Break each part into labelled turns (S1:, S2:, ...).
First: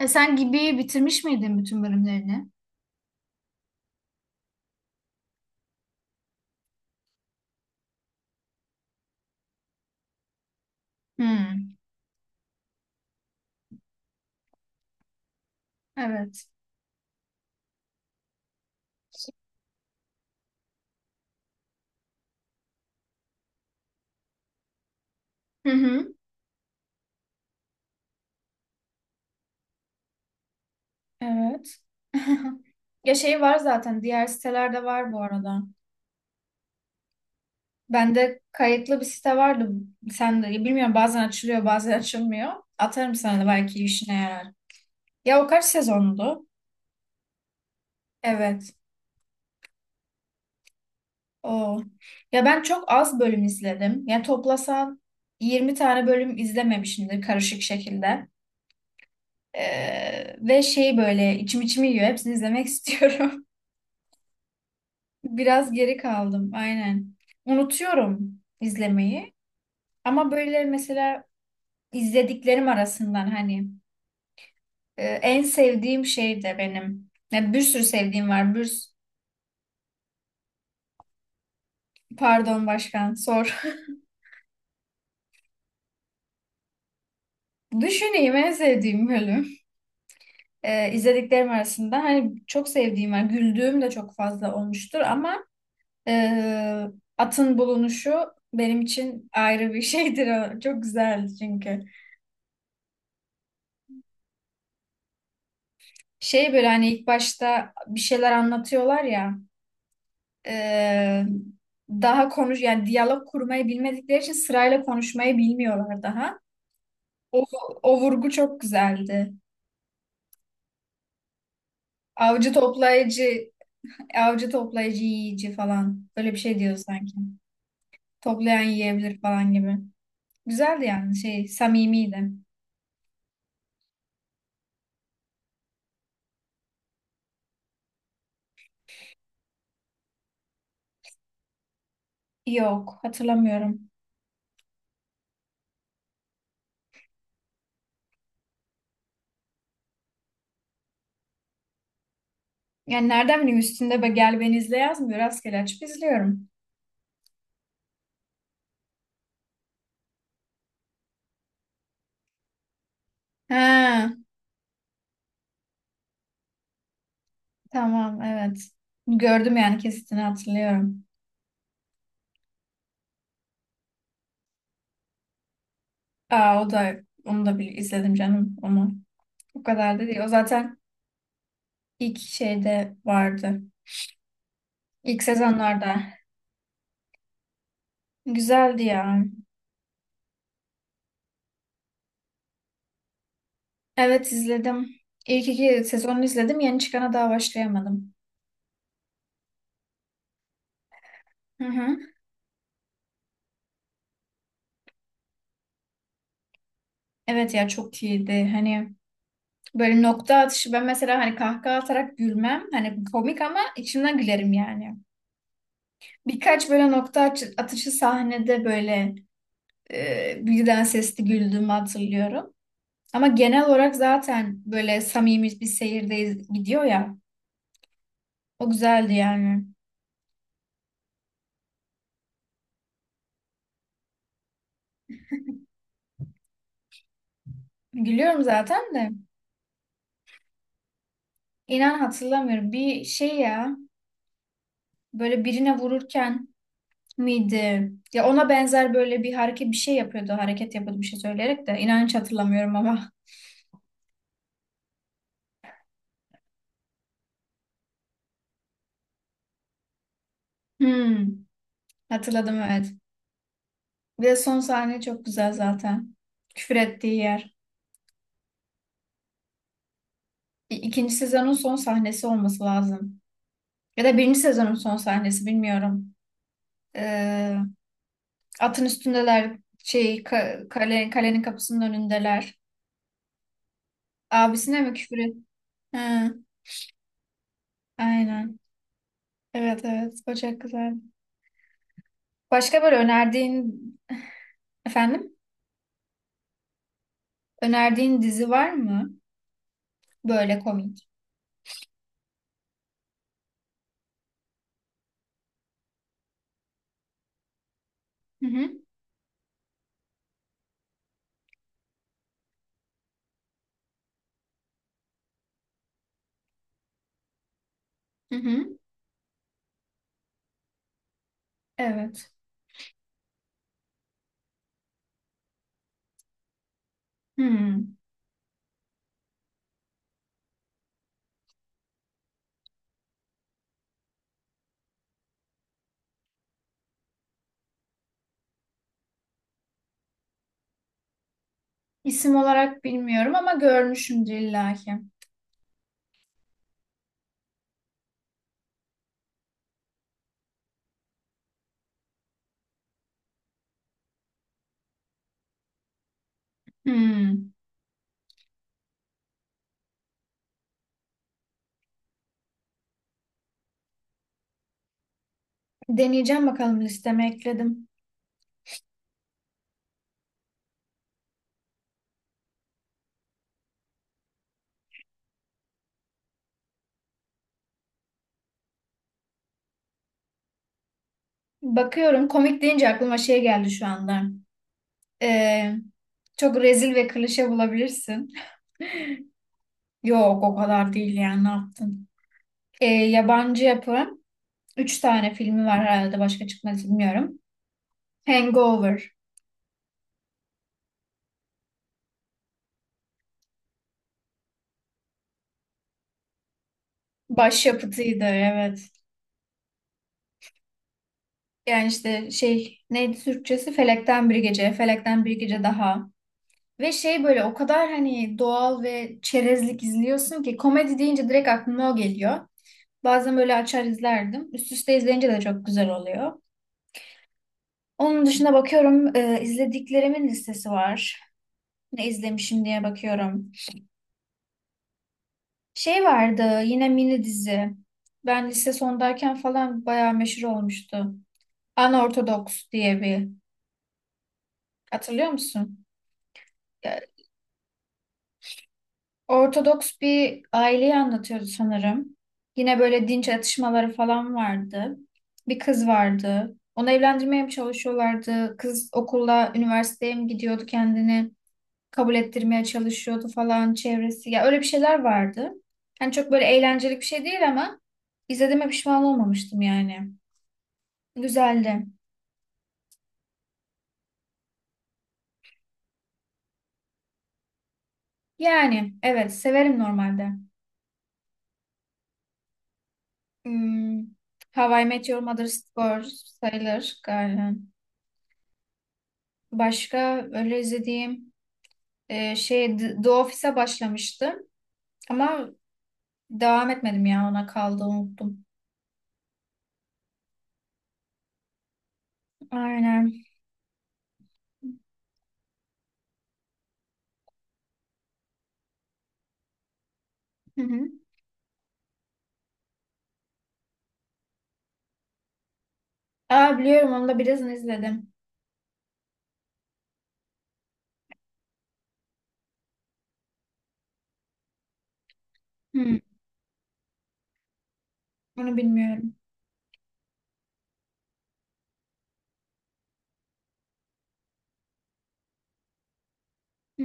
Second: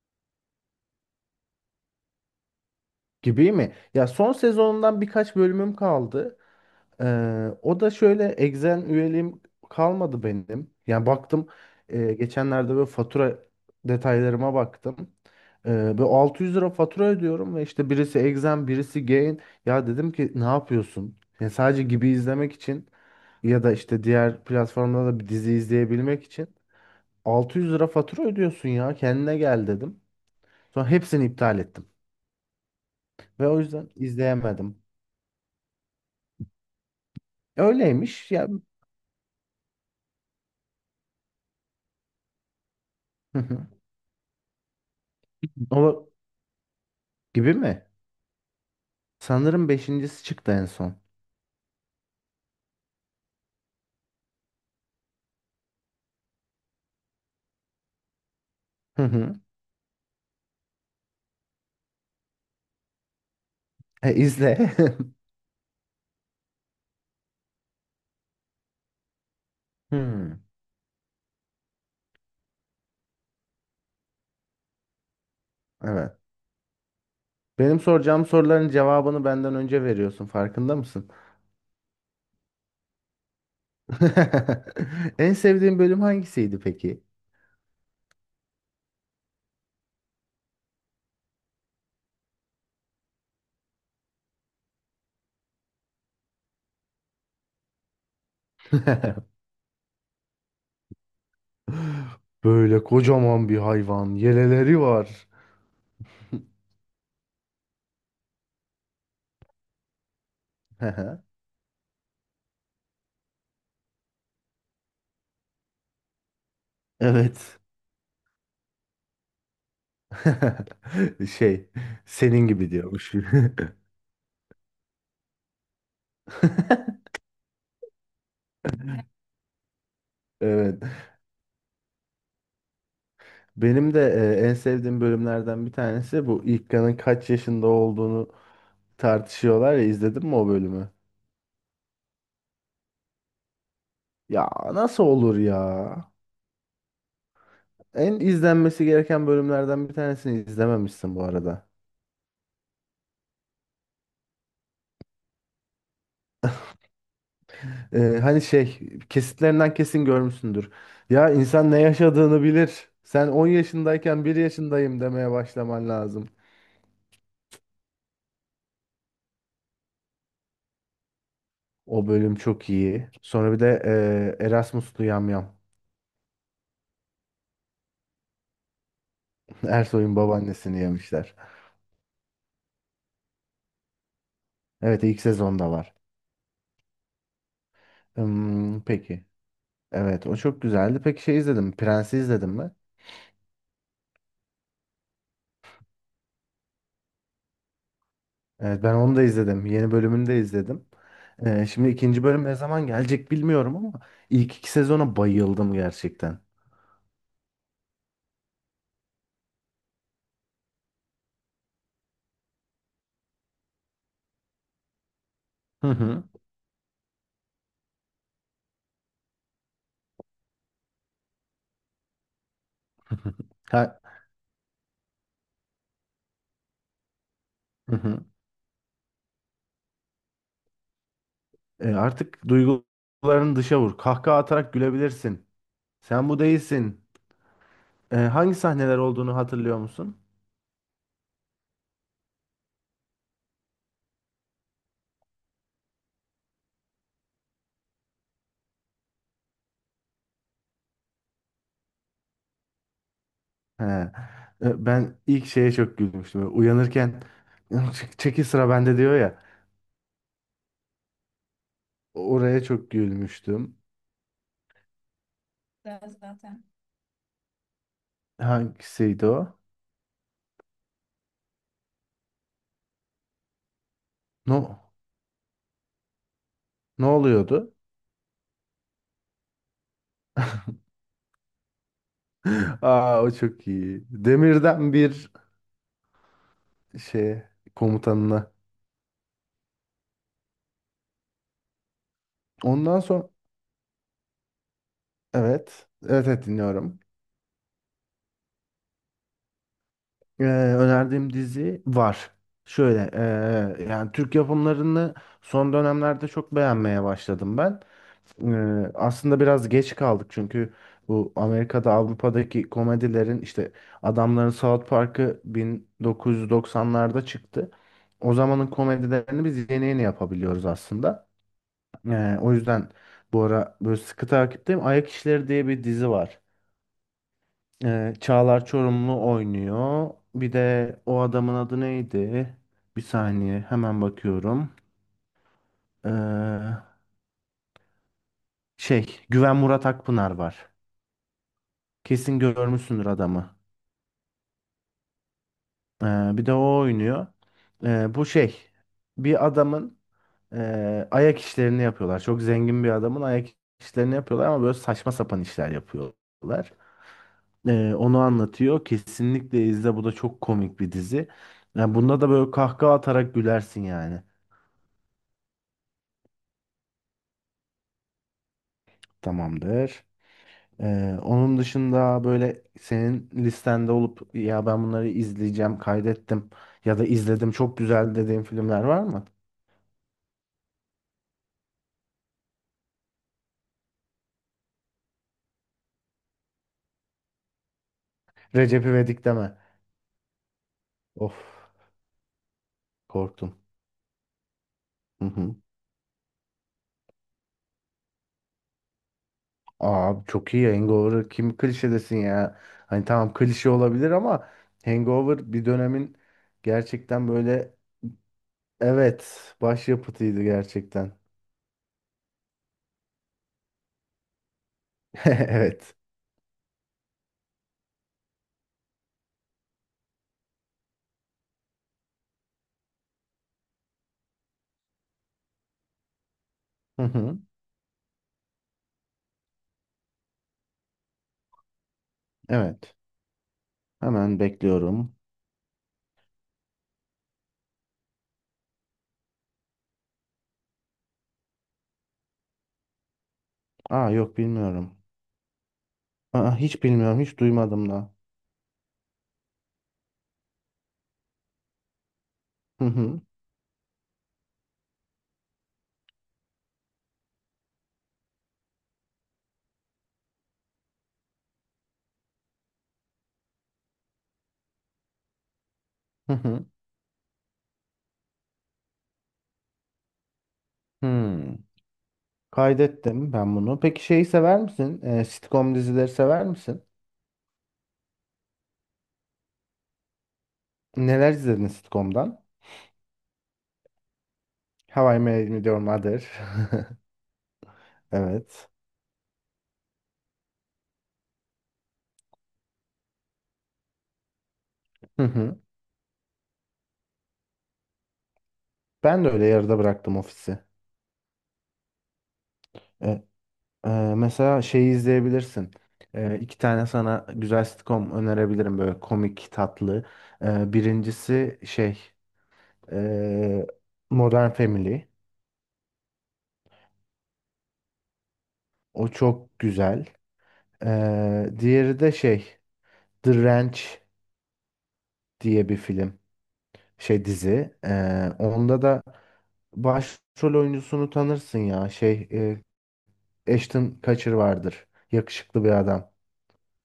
S1: E sen gibi bitirmiş miydin bütün bölümlerini?
S2: Gibi mi? Ya son sezonundan birkaç bölümüm kaldı. O da şöyle, Exen üyeliğim kalmadı benim. Yani baktım,
S1: Hmm,
S2: geçenlerde böyle fatura detaylarıma baktım. Böyle
S1: evet.
S2: 600 lira fatura ödüyorum ve işte birisi Exen birisi Gain. Ya dedim ki ne yapıyorsun? Yani sadece gibi izlemek için ya da işte diğer platformda da bir dizi
S1: Hı hı,
S2: izleyebilmek için 600 lira fatura ödüyorsun ya kendine gel dedim. Sonra hepsini iptal
S1: evet.
S2: ettim.
S1: Ya şey
S2: Ve
S1: var
S2: o yüzden
S1: zaten, diğer
S2: izleyemedim.
S1: sitelerde var bu arada.
S2: Öyleymiş
S1: Bende
S2: ya.
S1: kayıtlı bir site vardı. Sen de bilmiyorum, bazen açılıyor bazen açılmıyor. Atarım
S2: Hı
S1: sana da,
S2: hı.
S1: belki işine yarar. Ya o kaç
S2: O
S1: sezondu?
S2: gibi mi?
S1: Evet.
S2: Sanırım beşincisi çıktı en son.
S1: O. Ya ben çok az bölüm izledim. Ya toplasan 20 tane bölüm izlememişimdir karışık şekilde.
S2: Hı hı.
S1: Ve şey böyle içim içimi yiyor. Hepsini izlemek istiyorum.
S2: E, izle.
S1: Biraz geri kaldım aynen. Unutuyorum izlemeyi, ama
S2: Hmm.
S1: böyle mesela izlediklerim arasından hani en sevdiğim
S2: Evet.
S1: şey de benim. Ya bir
S2: Benim
S1: sürü
S2: soracağım
S1: sevdiğim var.
S2: soruların cevabını benden önce veriyorsun. Farkında mısın?
S1: Pardon başkan, sor.
S2: En sevdiğin bölüm hangisiydi peki?
S1: Düşüneyim en sevdiğim bölüm. İzlediklerim arasında hani çok sevdiğim var. Güldüğüm de çok fazla olmuştur ama e, atın bulunuşu benim için ayrı bir şeydir. O çok güzeldi çünkü.
S2: Böyle kocaman bir hayvan. Yeleleri var.
S1: Şey böyle hani ilk başta bir şeyler anlatıyorlar ya, e, daha konuş, yani diyalog kurmayı bilmedikleri için sırayla konuşmayı bilmiyorlar daha. O,
S2: Evet.
S1: o vurgu çok güzeldi.
S2: Şey, senin
S1: Avcı
S2: gibi diyormuş.
S1: toplayıcı, avcı toplayıcı yiyici falan. Öyle bir şey diyor sanki. Toplayan yiyebilir falan gibi.
S2: Evet.
S1: Güzeldi yani, şey, samimiydi.
S2: Benim de en sevdiğim bölümlerden bir tanesi bu İlkan'ın kaç yaşında olduğunu tartışıyorlar ya, izledin mi o bölümü?
S1: Yok, hatırlamıyorum.
S2: Ya nasıl olur ya? En izlenmesi gereken bölümlerden bir tanesini izlememişsin bu arada.
S1: Yani nereden bileyim, üstünde be gel beni izle yazmıyor. Rastgele açıp izliyorum.
S2: E, hani şey kesitlerinden kesin görmüşsündür. Ya insan ne yaşadığını bilir. Sen 10
S1: Ha.
S2: yaşındayken bir yaşındayım demeye başlaman lazım.
S1: Tamam, evet. Gördüm yani, kesitini hatırlıyorum.
S2: O bölüm çok iyi. Sonra bir de Erasmus'lu yamyam.
S1: Aa o da, onu da bir izledim canım onu. O kadar da
S2: Ersoy'un
S1: değil. O zaten
S2: babaannesini yemişler.
S1: ilk şeyde vardı.
S2: Evet, ilk
S1: İlk
S2: sezonda var.
S1: sezonlarda.
S2: Hmm,
S1: Güzeldi ya.
S2: peki. Evet, o çok güzeldi. Peki şey izledim, Prens'i izledim mi?
S1: Evet, izledim. İlk iki sezonu izledim. Yeni çıkana daha başlayamadım.
S2: Evet, ben onu da izledim. Yeni bölümünü de izledim.
S1: Hı
S2: Şimdi
S1: hı.
S2: ikinci bölüm ne zaman gelecek bilmiyorum ama ilk iki sezona bayıldım gerçekten.
S1: Evet ya, çok iyiydi. Hani böyle nokta atışı, ben mesela hani kahkaha atarak gülmem. Hani komik ama içimden gülerim yani.
S2: Hı hı.
S1: Birkaç böyle atışı sahnede böyle birden sesli güldüğümü hatırlıyorum. Ama genel
S2: Ha,
S1: olarak zaten böyle samimi bir seyirdeyiz, gidiyor ya.
S2: hı hı.
S1: O güzeldi yani.
S2: Artık duygularını dışa vur. Kahkaha atarak gülebilirsin. Sen bu değilsin.
S1: Gülüyorum
S2: Hangi
S1: zaten
S2: sahneler
S1: de.
S2: olduğunu hatırlıyor musun?
S1: İnan hatırlamıyorum. Bir şey ya, böyle birine vururken miydi? Ya ona benzer böyle bir hareket, bir şey yapıyordu. Hareket yapıyordu bir şey söyleyerek de. İnan hiç hatırlamıyorum ama.
S2: He. Ben ilk şeye çok gülmüştüm. Uyanırken, "Çek- çekil sıra bende" diyor ya.
S1: Hmm, hatırladım
S2: Oraya çok
S1: evet.
S2: gülmüştüm.
S1: Bir de son sahne çok güzel zaten. Küfür ettiği yer.
S2: Hangisiydi o?
S1: İkinci sezonun son sahnesi olması lazım. Ya da birinci sezonun
S2: No,
S1: son sahnesi, bilmiyorum.
S2: ne
S1: Ee,
S2: oluyordu?
S1: Atın üstündeler, şey kale, kalenin kapısının önündeler.
S2: Aa, o çok iyi.
S1: Abisine
S2: Demirden
S1: mi küfür
S2: bir
S1: et? Ha,
S2: şey, komutanına.
S1: aynen. Evet evet, o çok güzel. Başka böyle
S2: Ondan sonra
S1: önerdiğin, efendim,
S2: evet. Evet evet, dinliyorum.
S1: önerdiğin dizi var mı? Böyle komik.
S2: Önerdiğim dizi var. Şöyle yani Türk yapımlarını son dönemlerde çok beğenmeye başladım ben.
S1: Hı hı.
S2: Aslında biraz geç kaldık çünkü bu Amerika'da Avrupa'daki komedilerin, işte adamların South Park'ı 1990'larda çıktı. O
S1: Hı
S2: zamanın
S1: hı.
S2: komedilerini biz yeni yeni yapabiliyoruz aslında.
S1: Evet.
S2: O yüzden bu ara böyle sıkı takipteyim. Ayak İşleri diye bir dizi var.
S1: Hmm.
S2: Çağlar Çorumlu oynuyor. Bir de o adamın adı neydi? Bir saniye, hemen bakıyorum. Ee, Şey, Güven Murat Akpınar var.
S1: İsim
S2: Kesin
S1: olarak
S2: görmüşsündür
S1: bilmiyorum ama
S2: adamı.
S1: görmüşümdür illaki.
S2: Ee, Bir de o oynuyor. Bu şey, bir adamın, ayak işlerini yapıyorlar. Çok zengin bir adamın ayak işlerini yapıyorlar ama böyle saçma sapan işler yapıyorlar.
S1: Hmm.
S2: Onu anlatıyor. Kesinlikle izle, bu da çok komik bir dizi. Yani bunda da böyle kahkaha atarak gülersin yani.
S1: Deneyeceğim, bakalım listeme ekledim.
S2: Tamamdır. Onun dışında böyle senin listende olup ya ben bunları izleyeceğim, kaydettim ya da izledim çok güzel dediğin filmler var mı?
S1: Bakıyorum, komik deyince aklıma şey geldi şu anda. Ee, Çok rezil ve klişe bulabilirsin.
S2: Recep İvedik deme.
S1: Yok o kadar değil,
S2: Of,
S1: yani ne yaptın?
S2: korktum.
S1: Yabancı yapım. Üç
S2: Hı
S1: tane
S2: hı.
S1: filmi var herhalde, başka çıkmadı bilmiyorum. Hangover.
S2: Abi çok iyi Hangover. Kim klişe desin ya? Hani tamam klişe olabilir ama Hangover bir dönemin gerçekten böyle,
S1: Başyapıtıydı evet.
S2: evet, başyapıtıydı gerçekten.
S1: Yani işte şey neydi Türkçesi? Felekten Bir Gece. Felekten Bir Gece
S2: Evet.
S1: daha. Ve şey böyle o kadar hani doğal ve çerezlik izliyorsun ki komedi deyince direkt aklıma o geliyor. Bazen böyle açar izlerdim. Üst üste izleyince de çok güzel oluyor.
S2: Hı hı.
S1: Onun dışında bakıyorum, izlediklerimin listesi var. Ne izlemişim diye
S2: Evet.
S1: bakıyorum.
S2: Hemen bekliyorum.
S1: Şey vardı yine, mini dizi. Ben lise sondayken falan bayağı meşhur olmuştu. Unorthodox diye bir.
S2: Aa, yok bilmiyorum.
S1: Hatırlıyor musun?
S2: Aa, hiç bilmiyorum, hiç duymadım da.
S1: Ortodoks bir aileyi anlatıyordu sanırım. Yine
S2: Hı
S1: böyle
S2: hı.
S1: dinç atışmaları falan vardı. Bir kız vardı. Onu evlendirmeye mi çalışıyorlardı? Kız okula, üniversiteye mi gidiyordu kendini? Kabul ettirmeye çalışıyordu falan çevresi. Ya öyle bir şeyler vardı. Yani çok
S2: Hı
S1: böyle
S2: hı.
S1: eğlenceli bir şey değil ama izlediğime pişman olmamıştım yani.
S2: Hmm.
S1: Güzeldi.
S2: Kaydettim ben bunu. Peki şeyi sever misin? Sitcom dizileri sever misin?
S1: Yani evet, severim normalde.
S2: Neler izledin sitcom'dan?
S1: Hmm, How I Met
S2: How I
S1: Your Mother's
S2: Met Your
S1: Girl
S2: Mother.
S1: sayılır galiba.
S2: Evet.
S1: Başka öyle izlediğim, şey, The Office'e başlamıştım
S2: Hı
S1: ama
S2: hı.
S1: devam etmedim, ya ona kaldı unuttum.
S2: Ben de öyle yarıda bıraktım ofisi. E,
S1: Aynen.
S2: e, Mesela şeyi izleyebilirsin. E, iki tane sana güzel sitcom önerebilirim, böyle komik, tatlı.
S1: Hı
S2: E,
S1: hı.
S2: birincisi şey, e, Modern Family.
S1: Aa biliyorum, onu da birazını izledim.
S2: O çok güzel. Diğeri de şey, The Ranch diye bir
S1: Hı,
S2: film. Şey, dizi.
S1: onu
S2: Onda da
S1: bilmiyorum.
S2: başrol oyuncusunu tanırsın ya. Şey, Ashton Kutcher vardır. Yakışıklı bir adam.
S1: Hı.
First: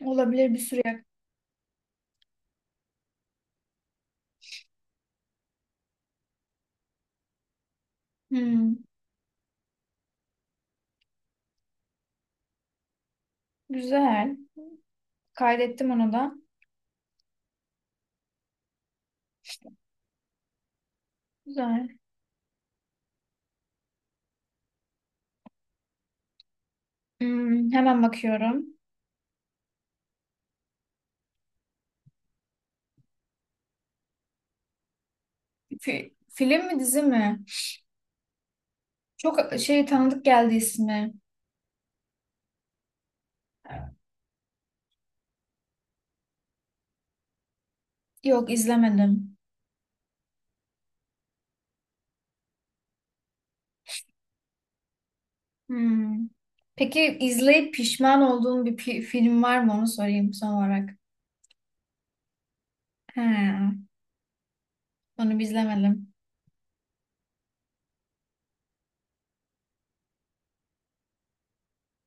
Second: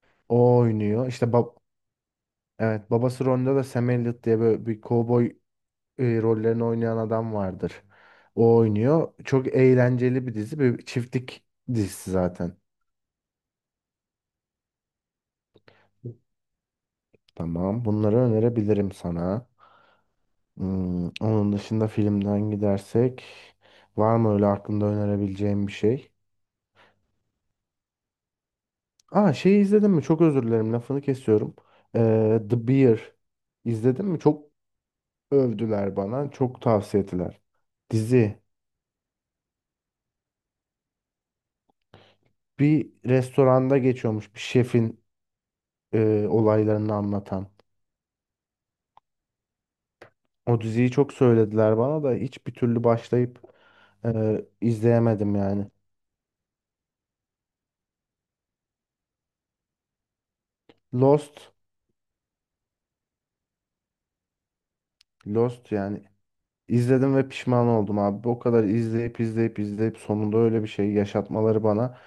S1: Olabilir
S2: O
S1: bir süre.
S2: oynuyor. İşte bab- evet, babası rolünde de Sam Elliott diye böyle bir kovboy, rollerini oynayan adam vardır. O
S1: Hı.
S2: oynuyor. Çok eğlenceli bir dizi. Bir çiftlik dizisi zaten.
S1: Güzel. Kaydettim onu da.
S2: Tamam. Bunları önerebilirim sana. Hmm, onun dışında
S1: Güzel.
S2: filmden gidersek var mı öyle aklında önerebileceğim bir şey?
S1: Hı, hemen bakıyorum.
S2: Aa, şeyi izledin mi? Çok özür dilerim, lafını kesiyorum. The Bear izledin mi? Çok övdüler bana. Çok
S1: Film mi dizi
S2: tavsiye
S1: mi?
S2: ettiler. Dizi,
S1: Çok şey tanıdık geldi ismi.
S2: bir restoranda geçiyormuş, bir şefin olaylarını anlatan.
S1: Yok, izlemedim.
S2: O diziyi çok söylediler bana da hiçbir türlü başlayıp izleyemedim yani.
S1: Hmm. Peki izleyip pişman olduğun bir film var mı, onu sorayım son olarak.
S2: Lost.
S1: He, onu biz
S2: Lost
S1: izlemedim.
S2: yani, İzledim ve pişman oldum abi. O kadar izleyip izleyip izleyip sonunda öyle bir şey yaşatmaları bana,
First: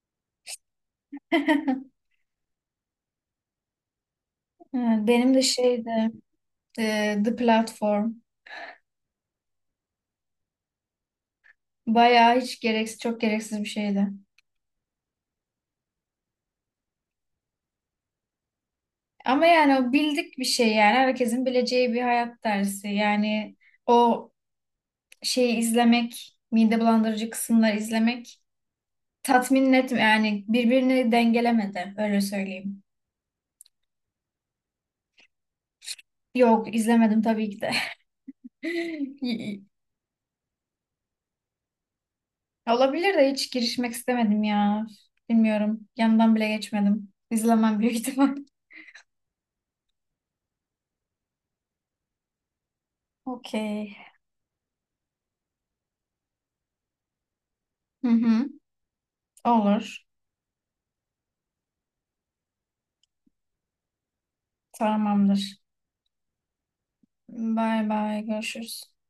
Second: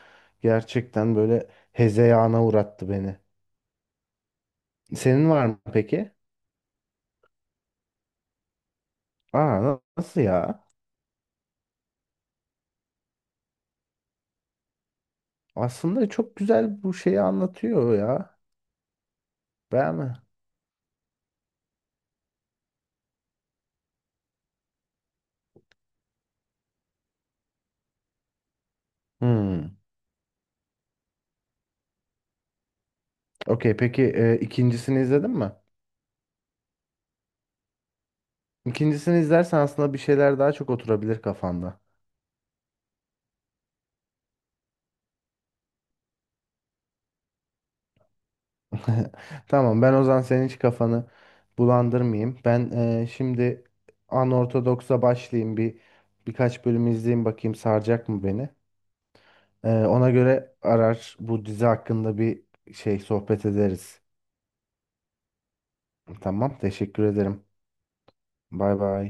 S2: gerçekten böyle hezeyana uğrattı beni.
S1: Evet,
S2: Senin
S1: benim de
S2: var mı
S1: şeydi,
S2: peki?
S1: The Platform.
S2: Aa, na- nasıl ya?
S1: Bayağı hiç gereksiz, çok gereksiz bir şeydi.
S2: Aslında çok güzel, bu şeyi anlatıyor ya.
S1: Ama yani o
S2: Beğenme.
S1: bildik bir şey, yani herkesin bileceği bir hayat dersi. Yani o şeyi izlemek, mide bulandırıcı kısımları izlemek tatmin
S2: Hmm.
S1: etmiyor. Yani birbirini dengelemedi, öyle söyleyeyim.
S2: Okey, peki ikincisini izledin mi?
S1: Yok izlemedim tabii ki de.
S2: İkincisini izlersen aslında bir şeyler daha çok oturabilir kafanda.
S1: Olabilir de hiç girişmek istemedim ya. Bilmiyorum. Yanından bile geçmedim. İzlemem büyük ihtimal.
S2: Tamam, ben o zaman senin hiç kafanı bulandırmayayım. Ben şimdi
S1: Okey.
S2: anortodoksa başlayayım, bir birkaç bölüm izleyeyim bakayım
S1: Hı
S2: saracak mı
S1: hı.
S2: beni.
S1: Olur.
S2: Ona göre arar bu dizi hakkında bir şey sohbet ederiz.
S1: Tamamdır.
S2: Tamam, teşekkür ederim.
S1: Bay bay.
S2: Bay
S1: Görüşürüz.
S2: bay.